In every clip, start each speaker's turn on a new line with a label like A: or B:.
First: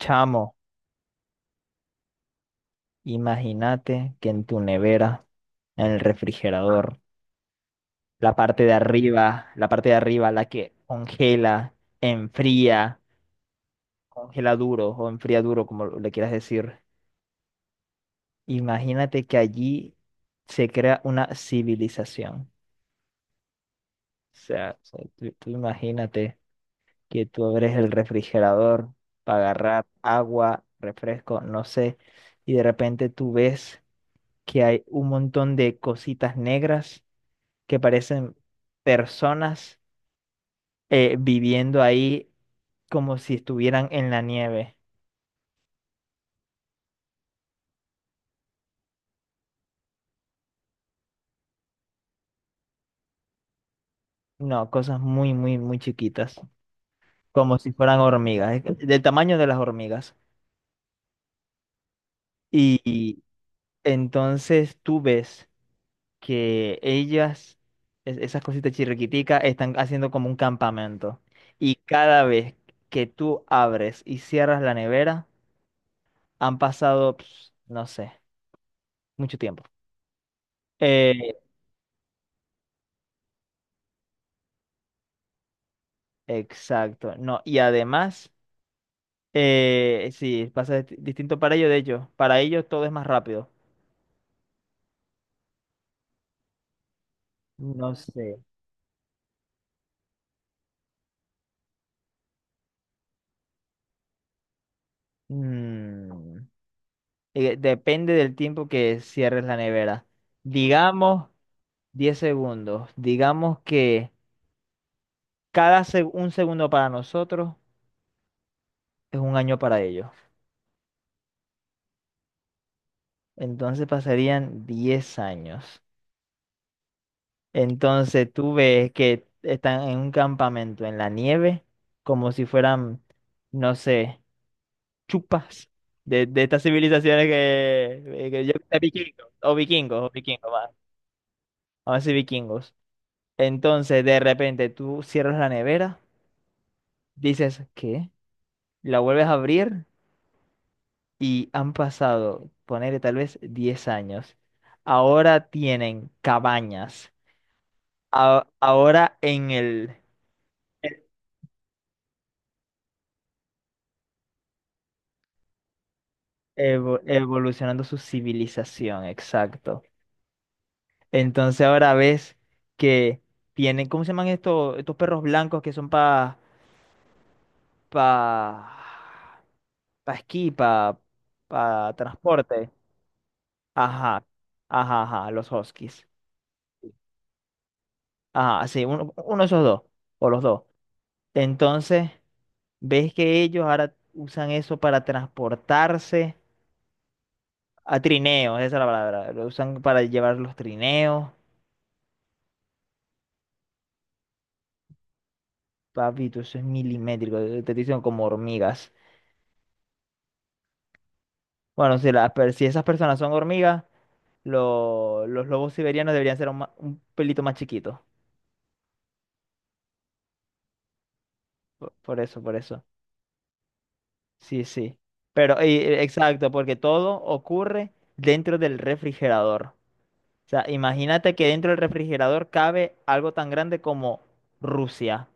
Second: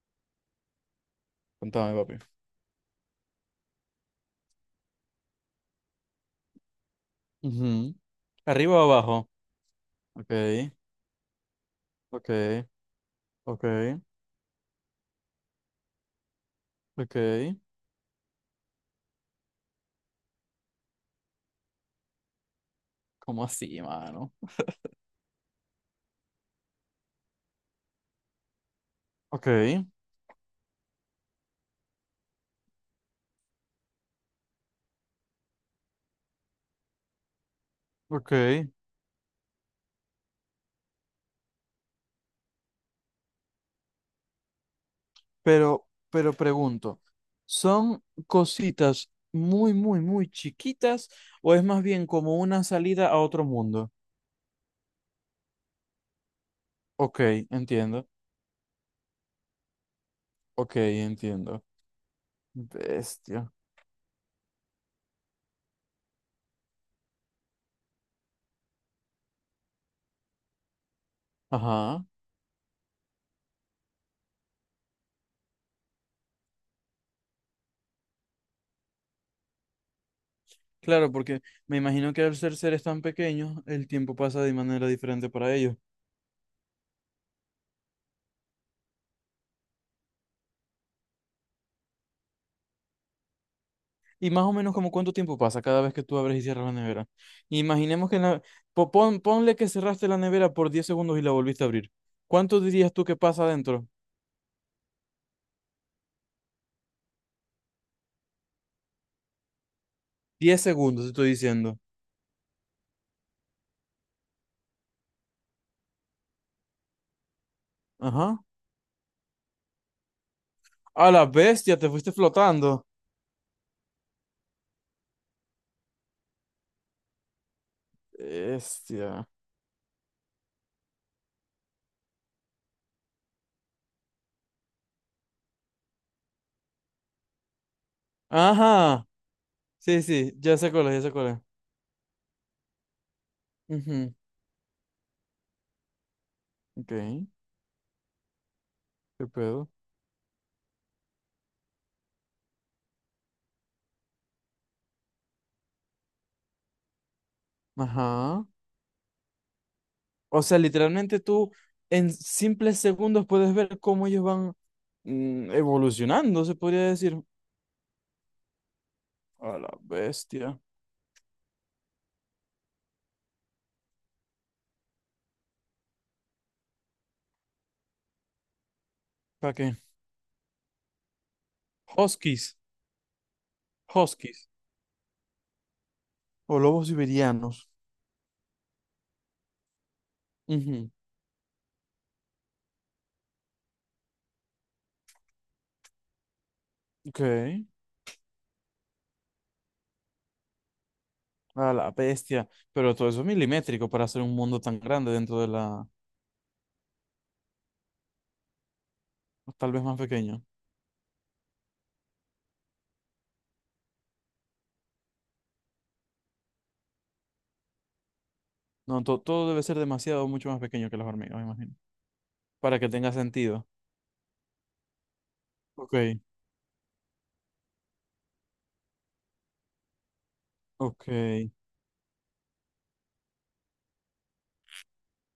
A: Chamo,
B: Contame, papi.
A: imagínate que en tu nevera, en el refrigerador,
B: Ujú.
A: la parte de
B: ¿Arriba o abajo?
A: arriba, la parte de
B: Ok,
A: arriba, la que congela,
B: ok,
A: enfría,
B: ok,
A: congela duro o enfría duro, como le quieras decir.
B: ok.
A: Imagínate que allí se crea una civilización.
B: ¿Cómo así, mano?
A: O sea, tú imagínate que tú abres el refrigerador para
B: Ok,
A: agarrar agua, refresco, no sé, y de repente tú ves que hay un montón de cositas negras que parecen
B: ok.
A: personas viviendo ahí como si estuvieran en la nieve.
B: Pero pregunto, ¿son cositas muy, muy, muy chiquitas o es más bien como una salida a otro mundo?
A: No, cosas muy, muy, muy chiquitas,
B: Ok,
A: como si fueran
B: entiendo.
A: hormigas, del tamaño de las hormigas.
B: Ok, entiendo.
A: Y
B: Bestia.
A: entonces tú ves que ellas, esas cositas chirriquiticas, están haciendo como un campamento. Y
B: Ajá.
A: cada vez que tú abres y cierras la nevera, han pasado, no sé, mucho tiempo.
B: Claro,
A: Eh,
B: porque me imagino que al ser seres tan pequeños, el tiempo pasa de manera diferente para ellos.
A: exacto, no. Y además... sí, pasa distinto para ellos, de hecho. Para ellos todo es más rápido.
B: Y más o menos como cuánto tiempo pasa cada vez que tú abres y cierras la nevera.
A: No
B: Imaginemos que en
A: sé.
B: la- po- pon- ponle que cerraste la nevera por 10 segundos y la volviste a abrir. ¿Cuánto dirías tú que pasa adentro?
A: Mm, depende del tiempo que cierres la nevera.
B: 10 segundos, te
A: Digamos
B: estoy diciendo.
A: 10 segundos. Digamos que 1 segundo para nosotros
B: Ajá.
A: es 1 año para ellos.
B: A la bestia, te fuiste flotando.
A: Entonces pasarían 10 años. Entonces tú ves que
B: Bestia.
A: están en un campamento en la nieve, como si fueran, no sé, chupas de estas civilizaciones que yo de
B: Ajá.
A: vikingos o
B: Sí,
A: vikingos o
B: sí,
A: vikingos
B: ya
A: va,
B: sé cuál es, ya sé cuál es.
A: vamos a decir vikingos. Entonces,
B: Ujú.
A: de repente tú cierras la nevera,
B: Ok,
A: dices ¿qué? La vuelves
B: qué
A: a
B: pedo.
A: abrir y han pasado, ponerle tal vez 10 años. Ahora tienen cabañas.
B: Ajá.
A: Ahora en el
B: O sea, literalmente tú en simples segundos puedes ver cómo ellos van evolucionando, se podría decir.
A: evolucionando su civilización,
B: A la
A: exacto.
B: bestia.
A: Entonces ahora ves que tienen, ¿cómo se llaman estos, estos perros blancos que son para
B: ¿Para qué?
A: pa esquí, para
B: Huskies.
A: transporte? Ajá,
B: Huskies.
A: ajá, los huskies.
B: O lobos siberianos.
A: Ajá, sí, uno, uno de esos dos, o los dos.
B: Ujú.
A: Entonces, ves que ellos ahora usan eso para transportarse
B: Ok.
A: a trineos, esa es la palabra. Lo usan para llevar los trineos.
B: A la bestia. Pero todo eso es milimétrico para hacer un mundo tan grande dentro de la...
A: Papito, eso es milimétrico, te dicen como hormigas.
B: O tal vez más pequeño.
A: Bueno, si, si esas personas son hormigas, los lobos siberianos deberían ser un, un pelito más chiquitos.
B: No, todo debe ser demasiado, mucho más pequeño que las hormigas, me imagino.
A: Por eso, por
B: Para
A: eso.
B: que tenga sentido.
A: Sí, sí. Pero,
B: Ok.
A: exacto, porque todo ocurre dentro del refrigerador. O sea,
B: Ok.
A: imagínate que dentro del refrigerador cabe algo tan grande como Rusia.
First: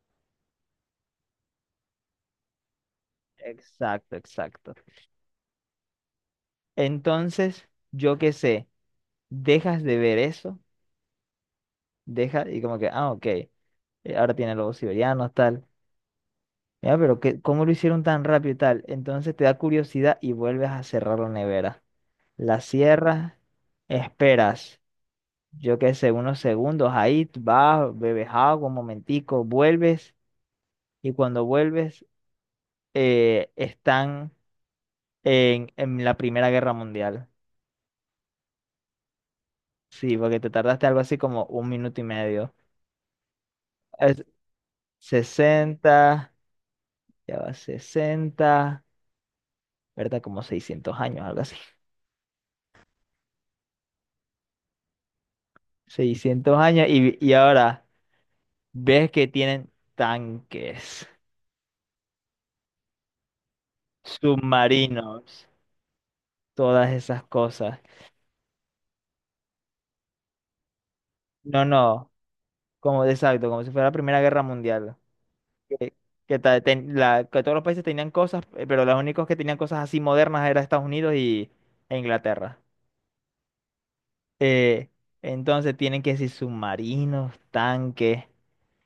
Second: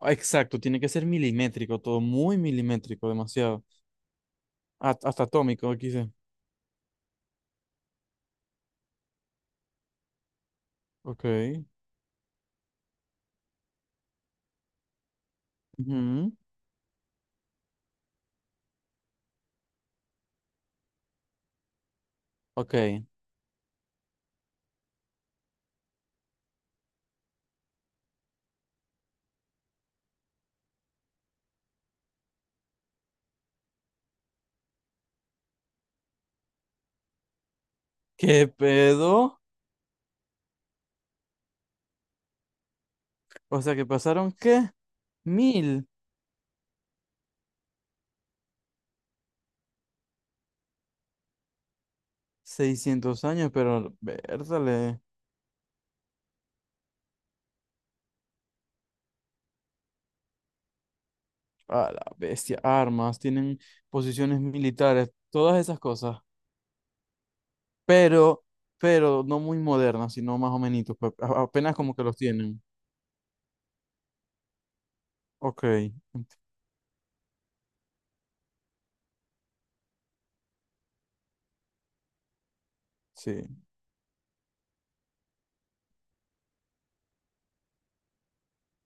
B: Ah, exacto. Tiene que ser milimétrico. Todo muy milimétrico. Demasiado.
A: Exacto, exacto.
B: Hasta atómico, aquí dice.
A: Entonces, yo qué sé, dejas de ver eso,
B: Ok.
A: dejas y como que, ah, ok, ahora tiene lobos siberianos, tal.
B: Ujú.
A: Ya, pero que, ¿cómo lo hicieron tan rápido y tal? Entonces te da curiosidad y vuelves a cerrar la nevera. La
B: Ok.
A: cierras, esperas, yo qué sé, unos segundos ahí, tú vas, bebes agua, un momentico, vuelves y cuando vuelves están en la Primera Guerra Mundial.
B: ¿Qué pedo?
A: Sí, porque te tardaste algo así como un minuto y medio.
B: O sea que
A: Es
B: pasaron, ¿qué? mil
A: 60, ya va 60, ¿verdad? Como 600 años, algo así.
B: seiscientos años, pero vértale
A: 600 años y ahora ves que tienen tanques,
B: a la bestia, armas, tienen posiciones militares,
A: submarinos,
B: todas esas cosas,
A: todas esas cosas.
B: pero, pero no muy modernas, sino más o menos,
A: No,
B: apenas como que
A: no.
B: los tienen.
A: Exacto, como si fuera la Primera Guerra Mundial.
B: Ok,
A: Que, que todos los países tenían cosas, pero los únicos que tenían cosas así modernas eran Estados Unidos y, e Inglaterra.
B: sí,
A: Eh, entonces tienen que decir submarinos, tanques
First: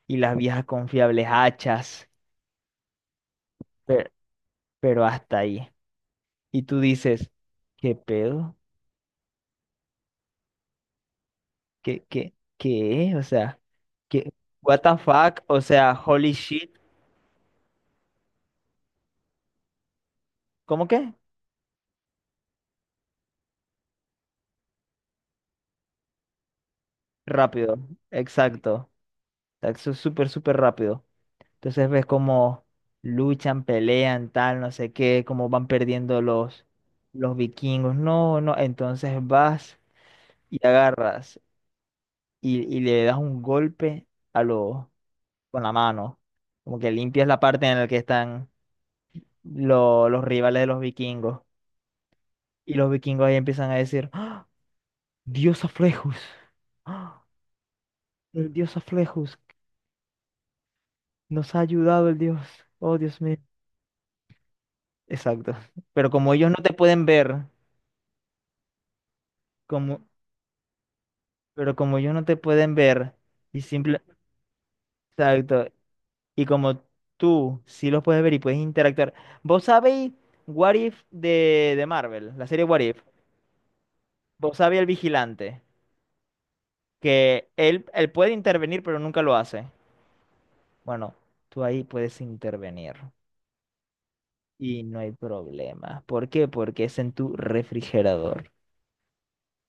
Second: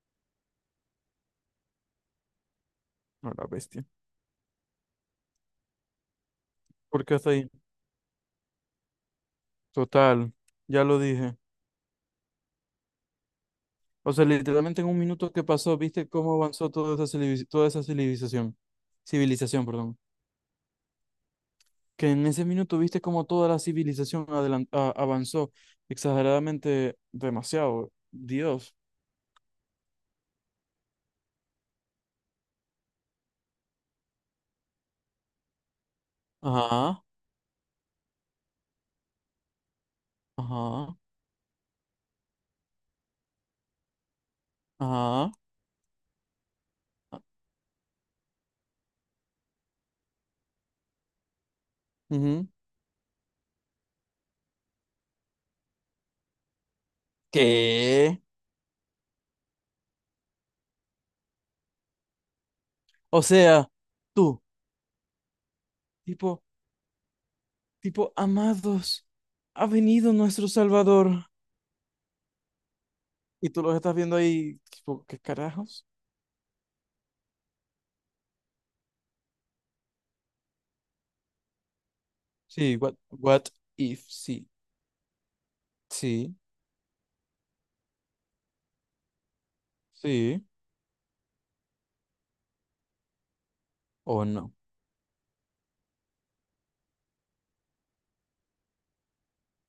A: y las viejas confiables hachas,
B: a la bestia.
A: pero, pero hasta ahí. Y tú
B: ¿Por qué
A: dices,
B: hasta ahí?
A: ¿qué pedo?
B: Total, ya lo dije.
A: ¿Qué, qué, qué? O sea,
B: O sea,
A: ¿qué? What
B: literalmente en
A: the
B: un minuto
A: fuck?
B: que
A: O
B: pasó,
A: sea,
B: ¿viste
A: holy
B: cómo avanzó
A: shit.
B: toda esa, toda esa civilización? Civilización, perdón.
A: ¿Cómo que?
B: Que en ese minuto viste como toda la civilización avanzó exageradamente
A: Rápido,
B: demasiado. Dios.
A: exacto. Eso es súper, súper rápido. Entonces ves cómo luchan, pelean, tal, no sé qué, cómo van perdiendo
B: Ajá,
A: los vikingos. No, no, entonces vas y
B: ajá,
A: agarras y le das un golpe a los
B: ajá.
A: con la mano. Como que limpias la parte en la que están los rivales de los vikingos.
B: Ujú.
A: Y los vikingos ahí empiezan a decir, "¡Ah! Dios Aflejus, ¡Ah!
B: ¿Qué?
A: El Dios Aflejus, nos ha ayudado el Dios. Oh, Dios
B: O
A: mío."
B: sea, tú,
A: Exacto. Pero como
B: tipo,
A: ellos no te pueden ver,
B: tipo, amados, ha
A: como,
B: venido nuestro Salvador.
A: pero como ellos no te pueden ver
B: Y
A: y
B: tú los estás
A: simple,
B: viendo ahí, tipo, ¿qué
A: exacto,
B: carajos?
A: y como tú sí los puedes ver y puedes interactuar. ¿Vos sabéis What If de Marvel, la serie
B: Sí,
A: What
B: what,
A: If?
B: what if, sí,
A: ¿Vos sabéis el vigilante?
B: sí,
A: Que él puede intervenir, pero nunca lo hace.
B: sí,
A: Bueno, tú ahí puedes intervenir
B: o no.
A: y no hay problema. ¿Por qué? Porque es en tu refrigerador.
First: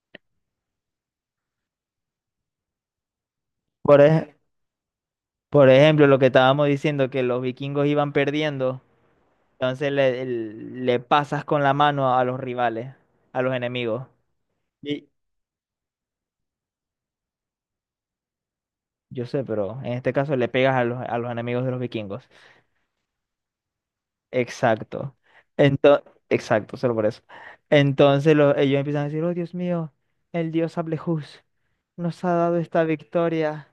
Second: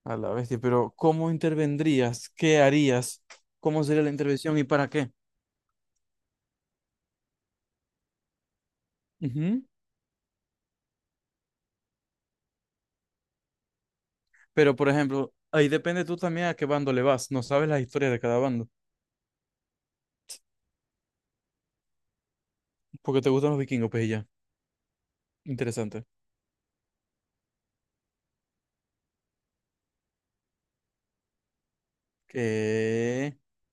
B: A la bestia, pero ¿cómo intervendrías? ¿Qué harías? ¿Cómo
A: Por,
B: sería la
A: ej-
B: intervención y para qué?
A: por ejemplo, lo que estábamos diciendo, que los vikingos iban perdiendo.
B: Ujú.
A: Entonces le pasas con la mano a los rivales, a los enemigos.
B: Pero, por
A: Y
B: ejemplo, ahí depende tú también a qué bando le vas. No sabes las historias de cada bando.
A: yo sé, pero en este caso le pegas a los enemigos de los vikingos.
B: Porque te gustan los vikingos, pues y ya.
A: Exacto. Entonces,
B: Interesante.
A: exacto, solo por eso. Entonces ellos empiezan a decir, oh Dios mío, el dios Ablehús nos ha dado esta
B: Que...
A: victoria,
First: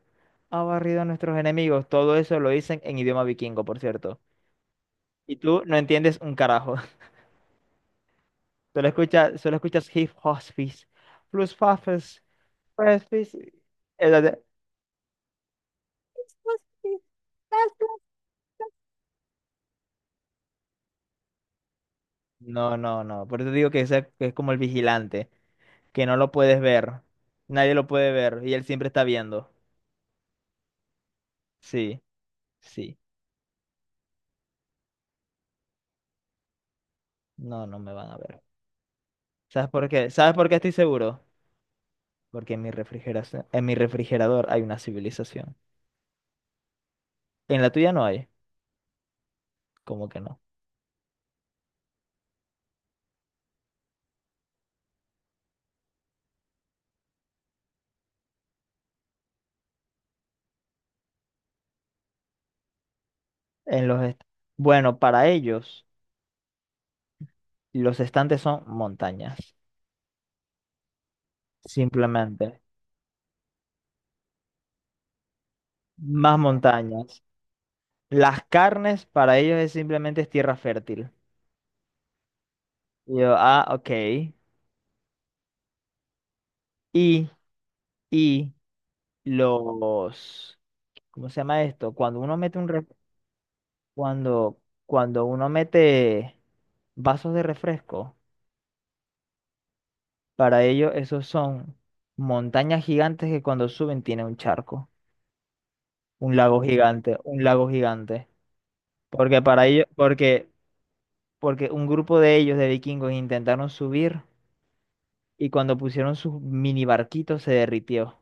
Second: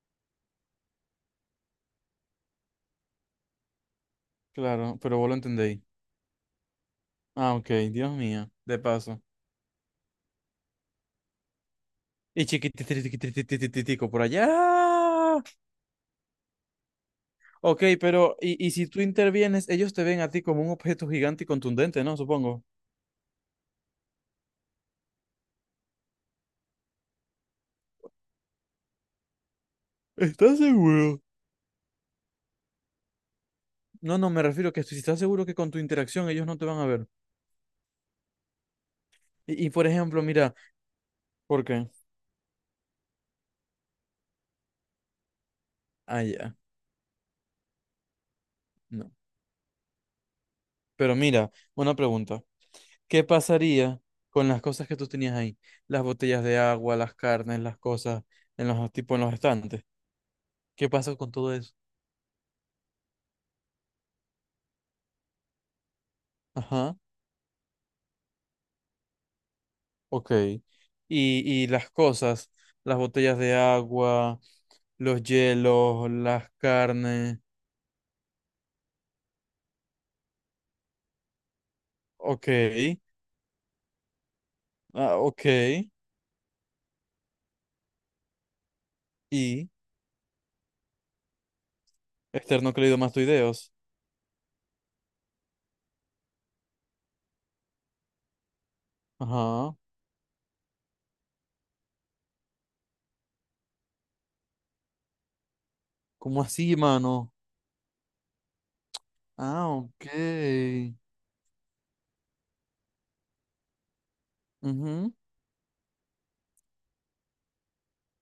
A: ha barrido a nuestros enemigos. Todo eso lo dicen en idioma vikingo, por cierto.
B: Claro, pero vos
A: Y
B: lo
A: tú no
B: entendéis.
A: entiendes un carajo.
B: Ah, ok, Dios mío. De paso.
A: Solo escuchas hip hospice, plus. Pues
B: Y
A: sí, sí.
B: chiquititititititico
A: Es la
B: por
A: de-
B: allá. Ok, pero y si tú intervienes, ellos te ven a ti como un objeto gigante y contundente, ¿no? Supongo.
A: No, no, no. Por eso digo que, que es como el vigilante, que no lo puedes ver. Nadie lo puede ver y él siempre está viendo.
B: ¿Estás seguro?
A: Sí, sí.
B: No, no, me refiero que si estás seguro que con tu interacción ellos no te van a ver.
A: No, no me van a ver.
B: Y,
A: ¿Sabes
B: y por
A: por qué?
B: ejemplo,
A: ¿Sabes por
B: mira,
A: qué estoy seguro?
B: ¿por qué?
A: Porque en mi refrigeración, en mi refrigerador hay una civilización.
B: Ah, ya.
A: En la tuya no hay.
B: No.
A: ¿Cómo que no?
B: Pero mira, una pregunta. ¿Qué pasaría con las cosas que tú tenías ahí? Las botellas de agua, las carnes, las cosas en los tipo en los estantes. ¿Qué pasa con todo eso?
A: En los est- bueno, para ellos,
B: Ajá,
A: los estantes son montañas.
B: ok. Y las cosas,
A: Simplemente.
B: las botellas de agua, los hielos,
A: Más
B: las
A: montañas.
B: carnes.
A: Las carnes para ellos es simplemente es tierra fértil.
B: Ok.
A: Y yo, ah, ok.
B: Ah, ok.
A: Y, y
B: Y
A: los, ¿cómo se llama esto?
B: esternocleidomastoideos.
A: Cuando, cuando uno mete vasos de refresco,
B: Ajá.
A: para ellos esos son montañas gigantes que cuando suben tienen un charco, un
B: ¿Cómo
A: lago
B: así,
A: gigante,
B: mano?
A: un lago gigante. Porque para
B: Ah,
A: ellos,
B: ok.
A: porque, porque un grupo de ellos, de vikingos, intentaron subir
B: Ujú.
A: y cuando pusieron sus mini barquitos se derritió.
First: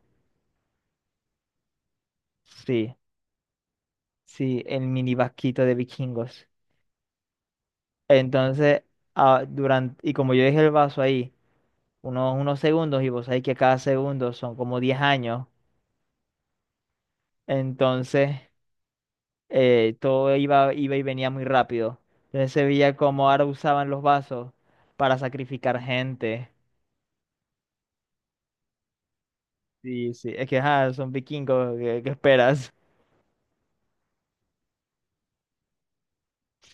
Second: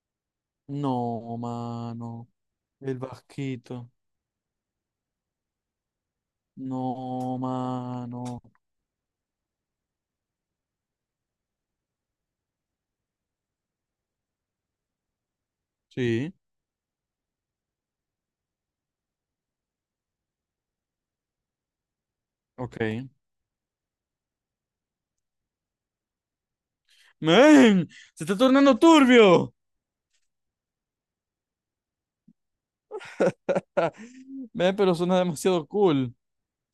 B: No, mano.
A: Sí,
B: El vasquito.
A: sí, el mini barquito de vikingos.
B: No, mano.
A: Entonces, ah, durante, y como yo dejé el vaso ahí unos, unos segundos, y vos sabés que cada segundo son como 10 años,
B: Sí,
A: entonces todo iba, iba y venía muy rápido. Entonces se
B: ok.
A: veía como ahora usaban los vasos para sacrificar gente.
B: ¡Men! ¡Se está tornando turbio!
A: Sí, sí, es que ajá, son vikingos, ¿qué, qué esperas?
B: Men, pero suena demasiado cool.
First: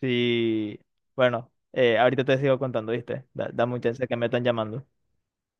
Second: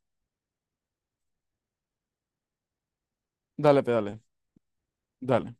A: Sí, bueno, ahorita te sigo contando, ¿viste? Da, da
B: Dale,
A: mucha chance que
B: pedale.
A: me están llamando.
B: Dale.